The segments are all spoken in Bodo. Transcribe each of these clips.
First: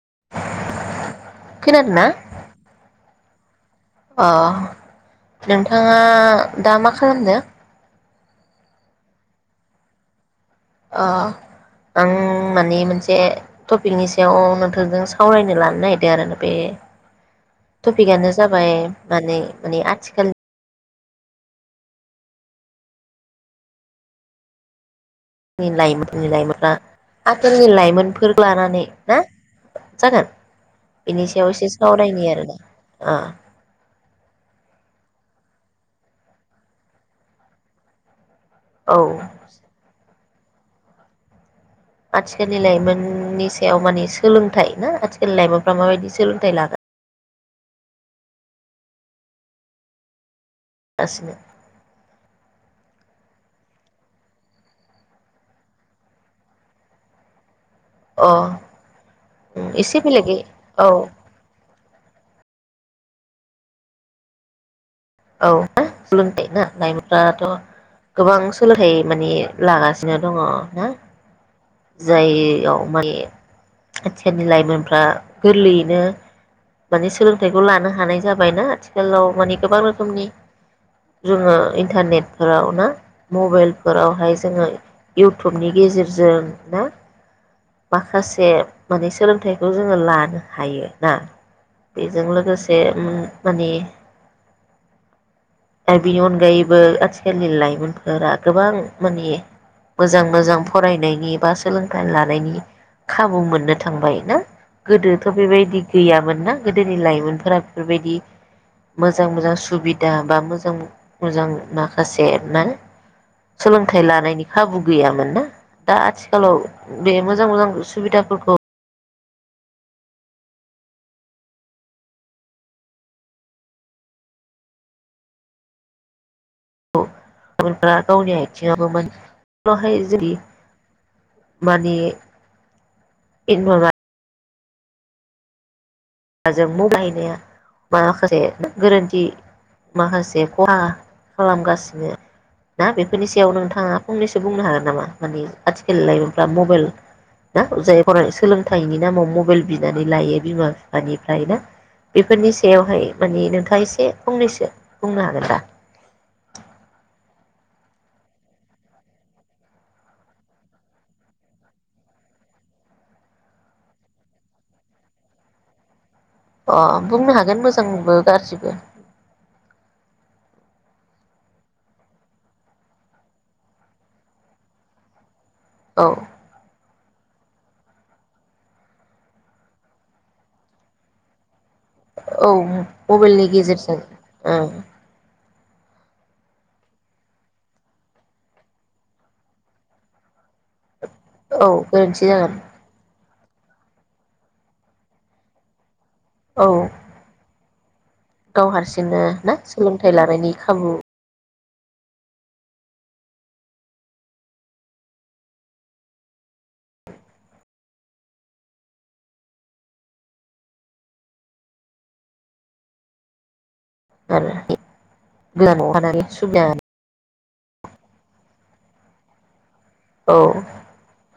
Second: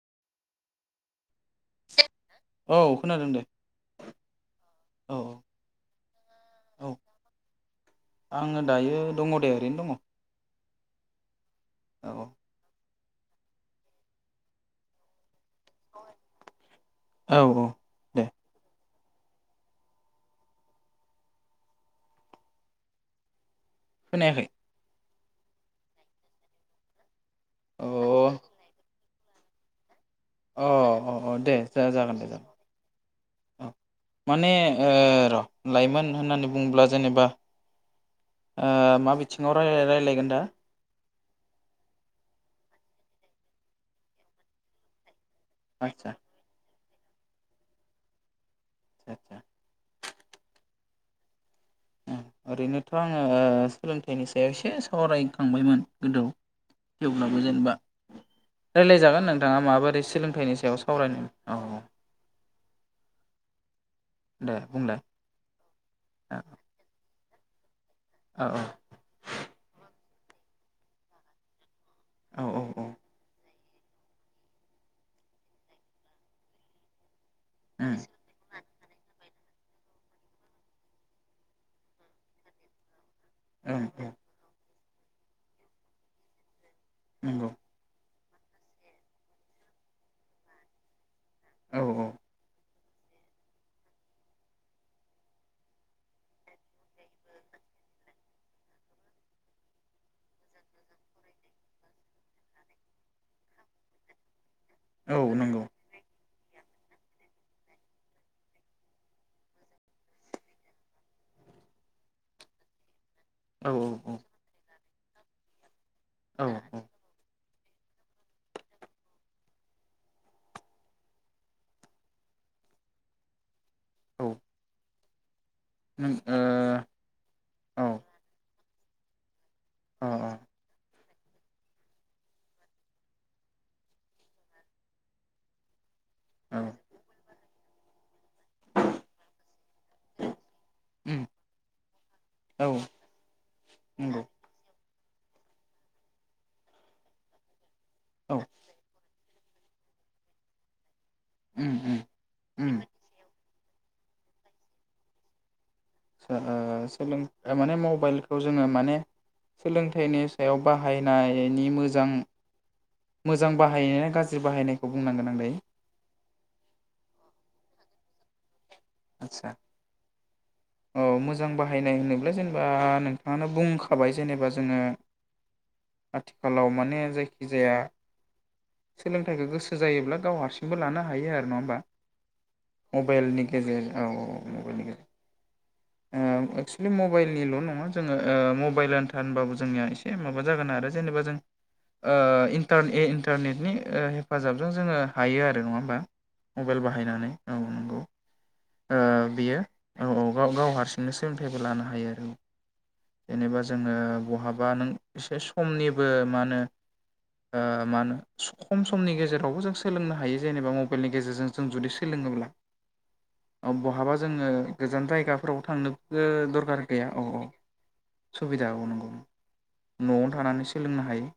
[inaudible] औ खोनादों दे। अ औ नोंथाङा दा मा औ खालामदों? आङो दायो दङ दे ओरैनो दङ। ओ औ आं माने मोनसे से टपिकनि सायाव नोंथांजों सावराय नो लानो नागिरदों आरो बे औ औ दे टपिकआनो जाबाय माने माने आथिखाल खोनायाखै? जोंनि लाइमोननि लाइमोना आगोलनि अ लाइमोनफोर लानानै हो? जागोन अ अ बेनि अ सायाव दे एसे जा जागोन दे सावरायनि जागोन आरोना ओ। औ माने ओ र' लाइमोन होननानै बुङोब्ला जेनेबा ओ मा बिथिङाव रायलाय-रायलायगोन दा आथिखालनि लाइमोननि सायाव मानि सोलोंथाइ ना आथिख लाइमोनफ्रा आदसा माबायदि सोलोंथाइ लादों आतसा आतसा। गासिनो। ओं ओरैनोथ' आङो सोलोंथाइनि सायाव एसे सावरायखांबायमोन गोदौ थेवब्लाबो जेनेबा अ रायलाय जागोन नोंथाङा एसे माबोरै बेलेगै सोलोंथाइनि सायाव औ सावरायनो औ। दे बुंलाय औ ना औ सोलोंथाइ ना लाइमोन? दाथ' गोबां औ औ सोलोंथाइ माने लागासि सिनो दङ ना। जाययाव औ माने आथिखालनि लाइमोनफ्रा गोरलैयैनो माने सोलों थाइखौ लानो ओम हानाय जाबायना हेल' मानि गोबां रो खोमनि जोङो इन्टारनेटफोराव ना ओम ओम मबाइलफोरावहाय जोङो इउटुबनि गेजेरजों ना नोंगौ। माखासे माने सोलोंथाइखौ जोङो लानो हायो ना। औ बेजों लोगोसे बे ओम माने दा बेनि अनगायैबो आथिखालनि लाइमोनफोरा गोबां माने मोजां मोजां फरायनायनि बा सोलोंथाइ लानायनि खाबु मोननो थांबाय ना। औ गोदोथ' नंगौ बेबायदि गैयामोन ना गोदोनि लाइमोनफोरा बेफोरबायदि मोजां मोजां सुबिदा बा मोजां मोजां माखासे मा औ सोलोंथाइ लानायनि खाबु गैयामोन ना। दा औ आथिखालाव बे मोजां मोजां सुबिदाफोरखौ औ। [inaudible] [unintelligible] गावनि थियाबोमोन [unintelligible] हाय औ अ जुदि माने इ नरमा अ [unintelligible] औ जों मु बाहायनाया बा [unintelligible] से गोरोन्थि माखासे खहा उम खालामगासिनो औ ना। बेफोरनि सायाव नोंथाङा नंगौ फंनैसो बुंनो हागोन नामा? माने आथिखाल लाइमोनफ्रा मबाइल ना जायफोरा औ सोलोंथाइनि नामाव मबेल बिनानै लायो बिमा फि फानिफ्राय ना। उम उम बेफोरनि उम सायावहाय माने नोंथां आ एसे फंनैसो बुंनो हागोन दा? सो‌ओ सोलों माने मबाइलखौ जोङो माने सोलोंथाइनि सायाव बाहायनायनि मोजां मोजां बाहायनाया गाज्रि बाहायनायखौ बुंनांगोन आं दायो? अ बुंनो हागोन मोजांबो गारजिबो‌। आदसा औ मोजां बाहायनाय होनोब्ला जेनेबा नोंथाङानो बुंखाबाय जेनेबा जोङो औ आथिखालाव माने जाय जायखि जाया सोलोंथाइखौ गोसो जायोब्ला गाव हारसिंबो लानो हायो आरो नङा होमबा औ मबाइलनि गेजेर गेजेरजों औ औ ओं मबाइलनि गेजेर एक्सुेलि मबाइलनिल' नङा जोङो मबाइल आानोथार होनबाबो जोंनिया एसे माबा ज' जागोन आरो जेनेबा जों औ ओ गोरोन्थि जागोन इनथार इन्टारनेटनि हेफाजाबजों जोङो हायो आरो नङा होमबा औ मबाइल बाहायनानै औ नोंगौ गाव हारसिंनो ना सोलोंथाइ लानायनि खाबु बो लानो हायो आरो जेनेबा जोङो बहाबा नों एसे समनिबो मा होनो मा होनो खम समनि गेजेरावबो जों सोलोंनो हायो जेनेबा मबाइलनि गेजेरजों जों जुदि सोलोङोब्ला औ बहाबा जोङो आरो गोजान जायगाफोराव गोदानाव थानानै थांनोबो सुबिदा दरखार गैया औ औ सुबिदा अ नंगौ न'आवनो औ थानानै सोलोंनो हायो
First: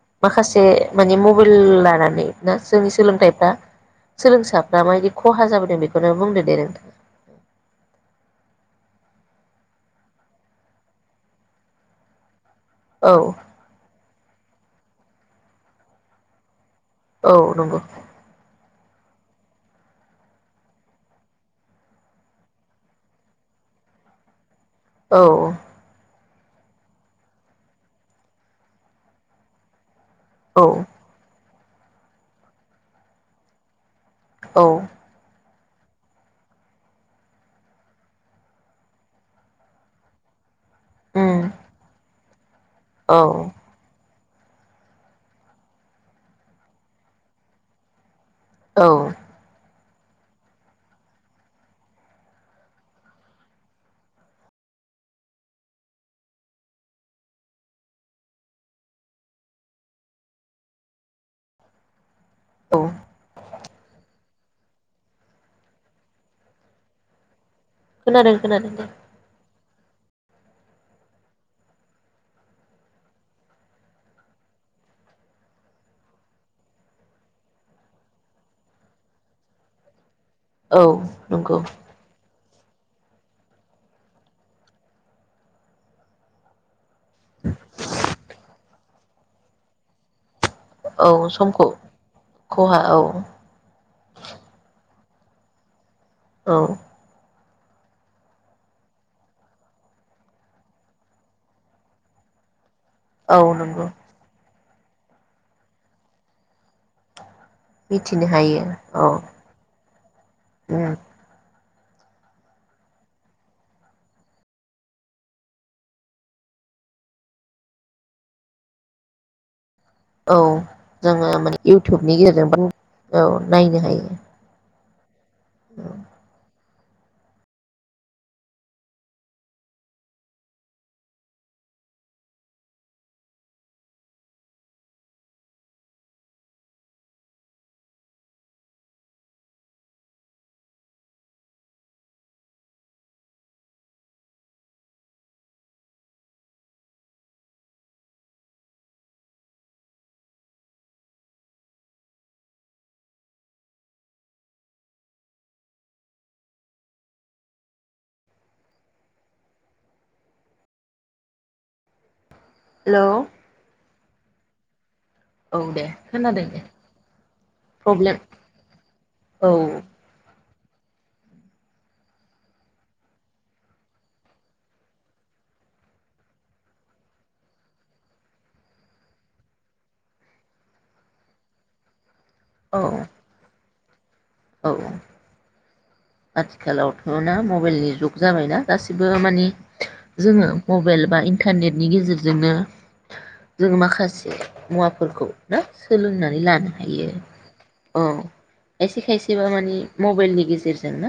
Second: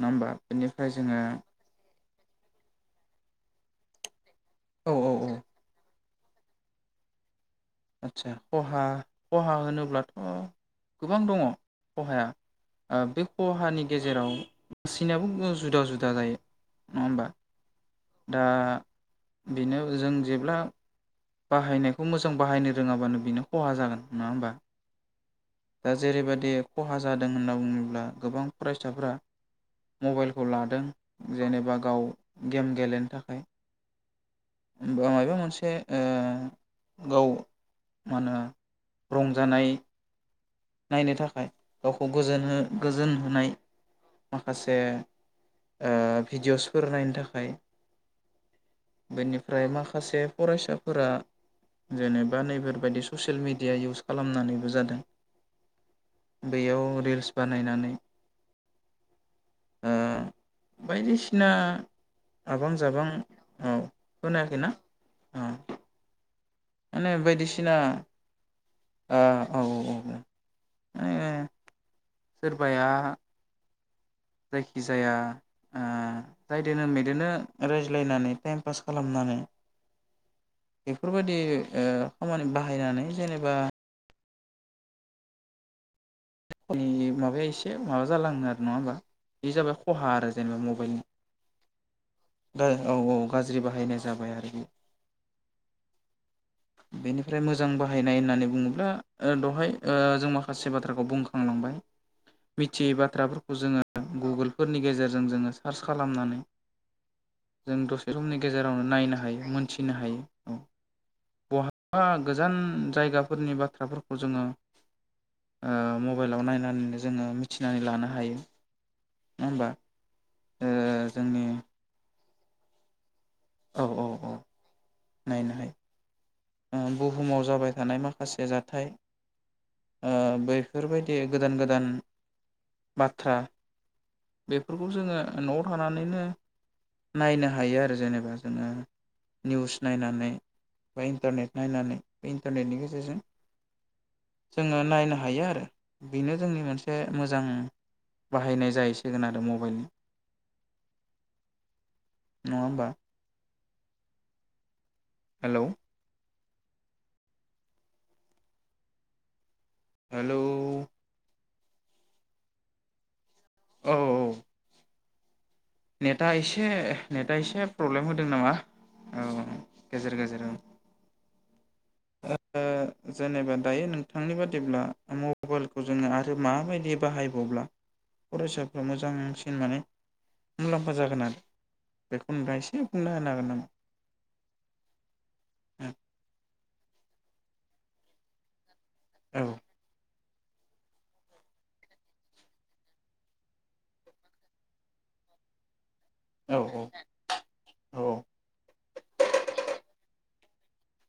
नङा होमबा माखासे बेनिफ्राय माने जोङो मबाइल लानानै ना जोंनि सोलोंथाइफ्रा सोलोंसाफ्रा औ माबायदि औ औ खहा जाबोदों बेखौ नों बुंदों दे नोंथां आतसा खहा खहा होनोब्लाथ' गोबां दङ खहाया आ बे औ खहानि गेज जेराव सिनायाबो जुदा जुदा जायो नङा होमबा औ नंगौ दा बेनो जों जेब्ला बाहायनायखौ मोजां बाहायनो रोङाबानो बेनो खहा जागोन नङा होमबा औ दा जेरैबायाददि खहा जादों होनना बुङोब्ला गोबां फरायसाफोरा मबाइलखौ औ लादों जेनेबा गाव गेम गेलेनो थाखाय औ मायबा मोनसे से ओ गाव मा होनो रंजानाय नायनो उम थाखाय गावखौ गोजोन गोजोन औ होनाय माखासे भिडिअसफोर नायनो थाखाय औ बेनिफ्राय माखासे माखासे फरायसाफोरा जेनेबा नैबफोर बायदि ससियेल मिडिया इउस खालामनानैबो जादों बेयाव रिल्स बानायनानै ओ बायदिसिना आबां औ जाबां औ होनायाखौना अ माने बायदिसि खोनादों खोनादों ओ औ औ औ माने सोरबाया जायखि जाया ओ जायदोनो मेदनो रायज्लायनानै टाइम पास खालामनानै औ बेफोरबायदि नंगौ ओ खामानि बा बाहायनानै जेनेबा नि माबाया इसे माबा जालाङो आरो नङा ओमबा? बे जाबाय खहा आरो जेनेबा मबाइल औ समखौ औ औ गाज्रि बाहायनाय जाबाय आरो बे औ ओमफ्राय मोजां बाहायनाय होननानै बुङोब्ला ओ दहाय ओ जों माखासे बाथ्राखौ बुंखा मिथियै औ बाथ्राफोरखौ जोङो नंगौ गुगोल फोरनि गेजेरजों जोङो सार्च खालामनानै जों दसे मिथिनो समनि हायो गेजेरावनो औ नायनो हायो मोनथिनो हायो उम बहा बा गोजान जायगाफोरनि बाथ्राफोरखौ जोङो ओ मब बाइलाव नायनानैनो जोङो मिथिनानै लानो हायो नङा ओमबा? औ जोङो माने इउटुबनि गेजेरजों [unintelligible] औ औ नायनो औ हायो। औ नायनो हायो। उम बुहुमाव जाबाय थानाय माखासे जाथाय ओ बेफोरबायदि गोदान गोदान बाथ्रा बेफोरखौ जोङो न'आव थानानैनो नायनो हायो आरो जेनेबा ओ निउस नायनानै बा इन्टारनेट नायनानै इन्टारनेटनि गेजेरजों जोङो नायनो हायो आरो बेनो जोंनि मोनसे मोजां बाहायनाय जाहैसिगोन आरो मबाइल नङा ओमबा? हेलौ हेलौ हेलौ अ औ औ दे नेटआ खोनादों दे इसे नेटआ एसे प्रब्लेम होदों नामा औ औ गेजेर गेजेर ओ जेनेबा दायो नोंथांनि बादिब्ला मबाइलखौ जोङो आरो माबायदि बाहायबावब्ला फरायसाफ्रा मोजांसिन माने मुलाम्फा जागोन आरो बेखौ नोंथाङा इसे बुंना होना हागोन नामा? औ औ [inaudible] आथिखालावथ' ना मबाइलनि जुग जाबायना। गासिबो मानि जोङो मबाइल बा इन्टारनेटनि गेजेरजोंनो जोङो माखासे मुवाफोरखौ ना। सोलोंनानै औ लानो हायो। औ खायसे खायसेबा मानि मबाइलनि गेजेर गोन ना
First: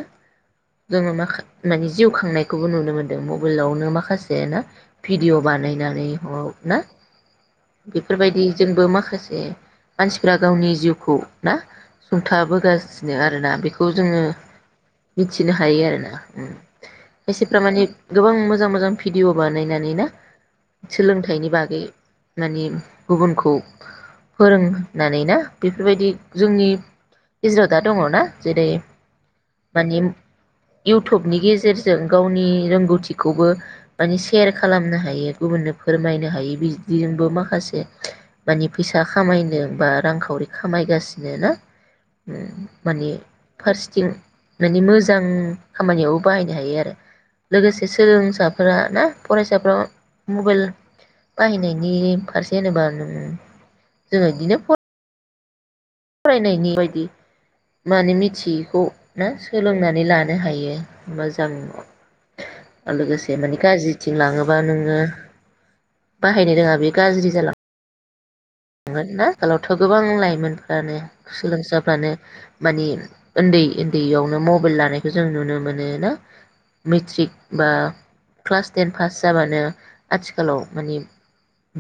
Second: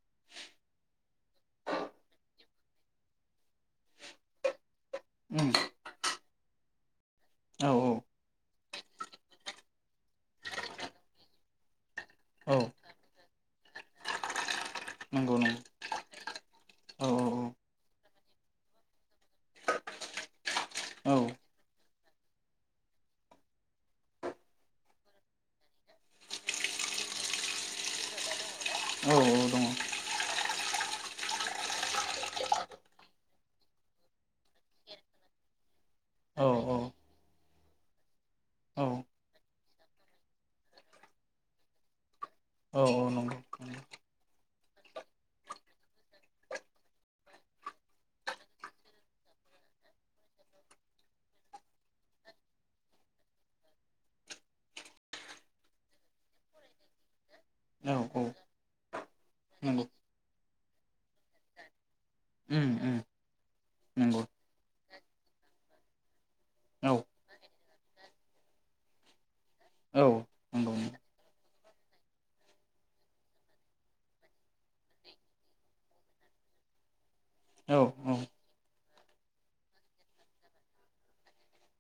जोङो माखा माने जिउ खांनायखौबो नुनो मोनदों मबाइलावनो माखासे ना। भिडिअ उम बानायनानै ह ना। औ औ बेफोरबायदि जोंबो माखासे मानसिफ्रा गावनि जिउखौ ना। औ सुंथाबोगासिनो आरोना बेख खौ जोङो नंगौ मिथिनो नंगौ हायो आरो ना। औ खायसेफ्रा माने गोबां मोजां मोजां भिडिअ बानायनानै ना। औ सोलोंथाइनि बागै मानि गुबुनखौ फोरोंनानै ना बेफोरबायदि जोंनि गेजेराव दा दङना जेरै औ औ दङ माने इउटुबनि गेजेरजों गावनि रोंगौथिखौबो माने सेयार खालामनो हायो गुबुननो फोरमायनो औ हायो औ बिदिजोंबो माखासे माने औ फैसा खामायनो बा रांखावरि खामायगासिनो ना। माने औ नंगौ फारसेथिं माने मोजां खामानियावबो बाहायनो हायो आरो लोगोसे सोलोंसाफोरा ना फरायसाफ्रा मबाइल बाहायनायनि फारसे होनोबा नों जोङो बिदिनो फ फरायनायनि बायदि नंगौ माने औ औ मिथियैखौ ना नंगौ सोलोंनानै लानो हायो मोजां उम उम लोगोसे माने गाज्रिथिं नंगौ लाङोबा नोङो बाहायनो रोङा बे औ गाज्रि जालाङो। थांगोन ना आथिखालावथ' गोबां औ नंगौ लाइमोनफ्रानो सोलोंसाफ्रानो माने ओन्दै ओन्दैयावनो मबाइल लानायखौ जों नुनो मोनो ना। मेट्रिक बा औ औ क्लास टेन पास जाबानो आथिखालाव माने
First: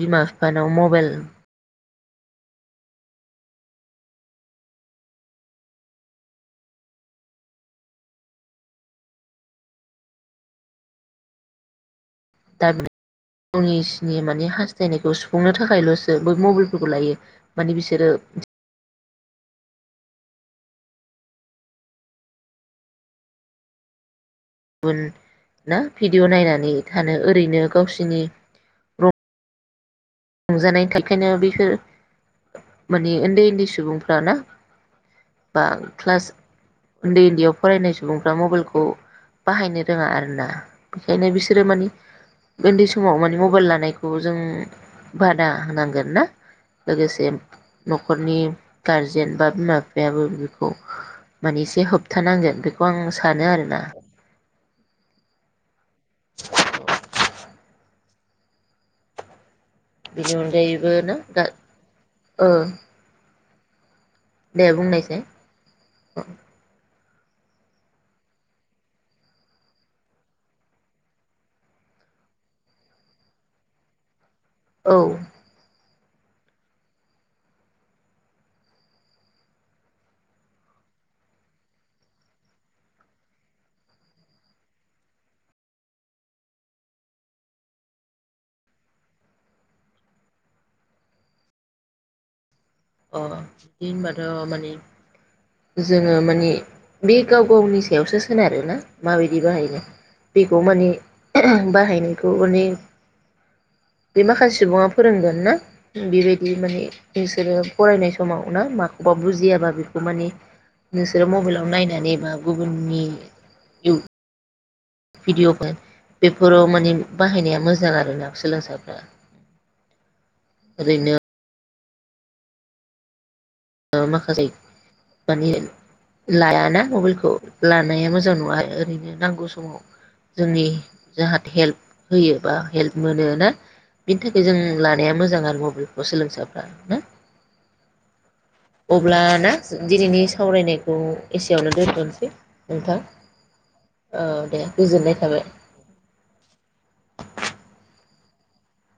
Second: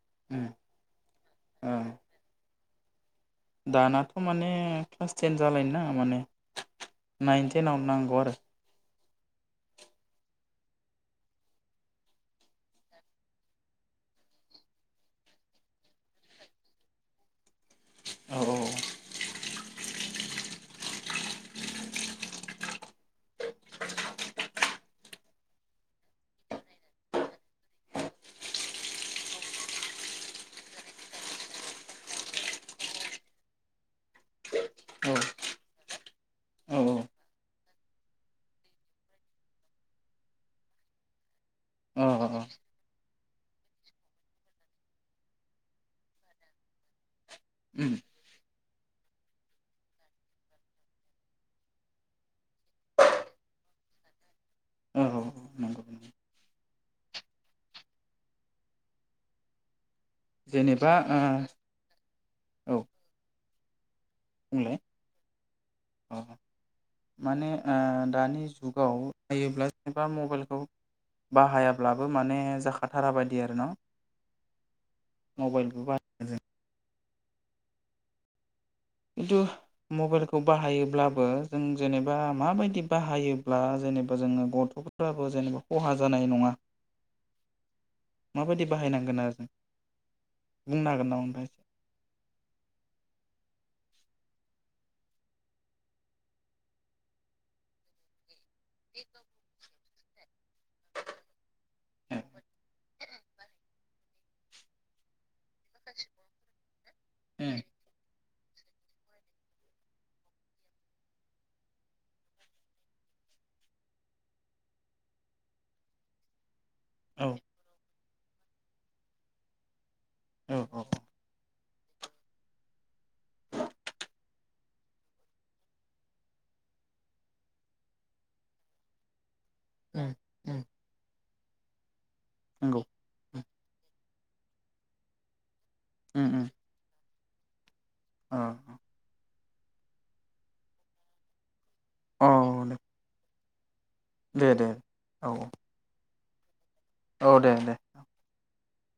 बिमा बिफानाव मबाइल ओ दानाथ' माने क्लास टेन जालायनो नाङा माने नाइन टेनाव नांगौ आरो। दा गावनिसिनि माने हास्थायनायखौ सुफुंनो थाखायल'सो बै मबाइलफोरखौ लायो। माने बिसोरो आरो गुबुन ना भिडिअ' नायनानै थानो ओरैनो गावसिनि रं रंजानाय थाइखायनो बिसोर माने उन्दै उन्दै सुबुंफ्राना औ बा क्लास औ उन्दै उन्दैयाव फरायनाय सुबुंफ्रा मबाइलखौ बाहायनो रोङा आरोना बेखायनो बिसोरो मानि औ औ औ उन्दै समाव मानि मबाइल लानायखौ जों बादा होनांगोन ना लोगोसे उम न'खरनि गारजेन बा बिमा बिफायाबो बेखौ माने एसे होबथानांगोन बेखौ आं सानो आरोना। औ औ नंगौ नंगौ [inaudible] बिनि अनगायैबो जेनेबा ना गा ओ। दे बुंलाय बुंनायसाय। अ माने आ दानि जुगाव बाहायोब्ला जेनेबा मबाइलखौ बाहायाब्लाबो माने जाखाथारा बायदि आरो ना। औ मबाइलबो बाह [unintelligible] खिन्थु मबाइलखौ बाहायोब्लाबो जों जेनेबा माबायदि बाहायोब्ला जेनेबा जोङो गथ'फ्राबो जेनेबा खहा जानाय नङा माबायदि बाहायनांगोन आरो बुंनो हागोन नामा नोंथां? अ बिदि होनबाथ' माने जोङो माने बे गाव गावनि सायावसो सो सोनारोना माबायदि बाहायो। बेखौ माने [unintelligible] बाहायनायखौ मानेे बे माखासे सुबुङा फोरोंगोन ना बेबायदि माने इसोरो नाय समाव ना माखौबा बुजियाबा बेखौ मानि नोंसोरो मबाइलाव नायनानै बा गुबुननि इउ भिडिअफोर बेफोराव मान औ बाहायनाया मोजां आरोना। सोलोंसाफ्रा औ औ। ओरैनो माखासे माने लायाना मबाइलखौ लानाया मोजां नङा ओरैनो नांगौ सम औ समाव जोंनि जाहाथे हेल्प होयोबा नंगौ हेल्प मोनो ना? बिनि थाखाय जों लानाया मोजां आरो मब बेलखौ उम उम सोलोंसाफ्रा ना। अ अब्ला ना दिनैनि सावरायनायखौ एसेयावनो अ दोन्थ'नोसै नोंथां। औ दे गोजोननाय औ थाबाय। औ दे दे।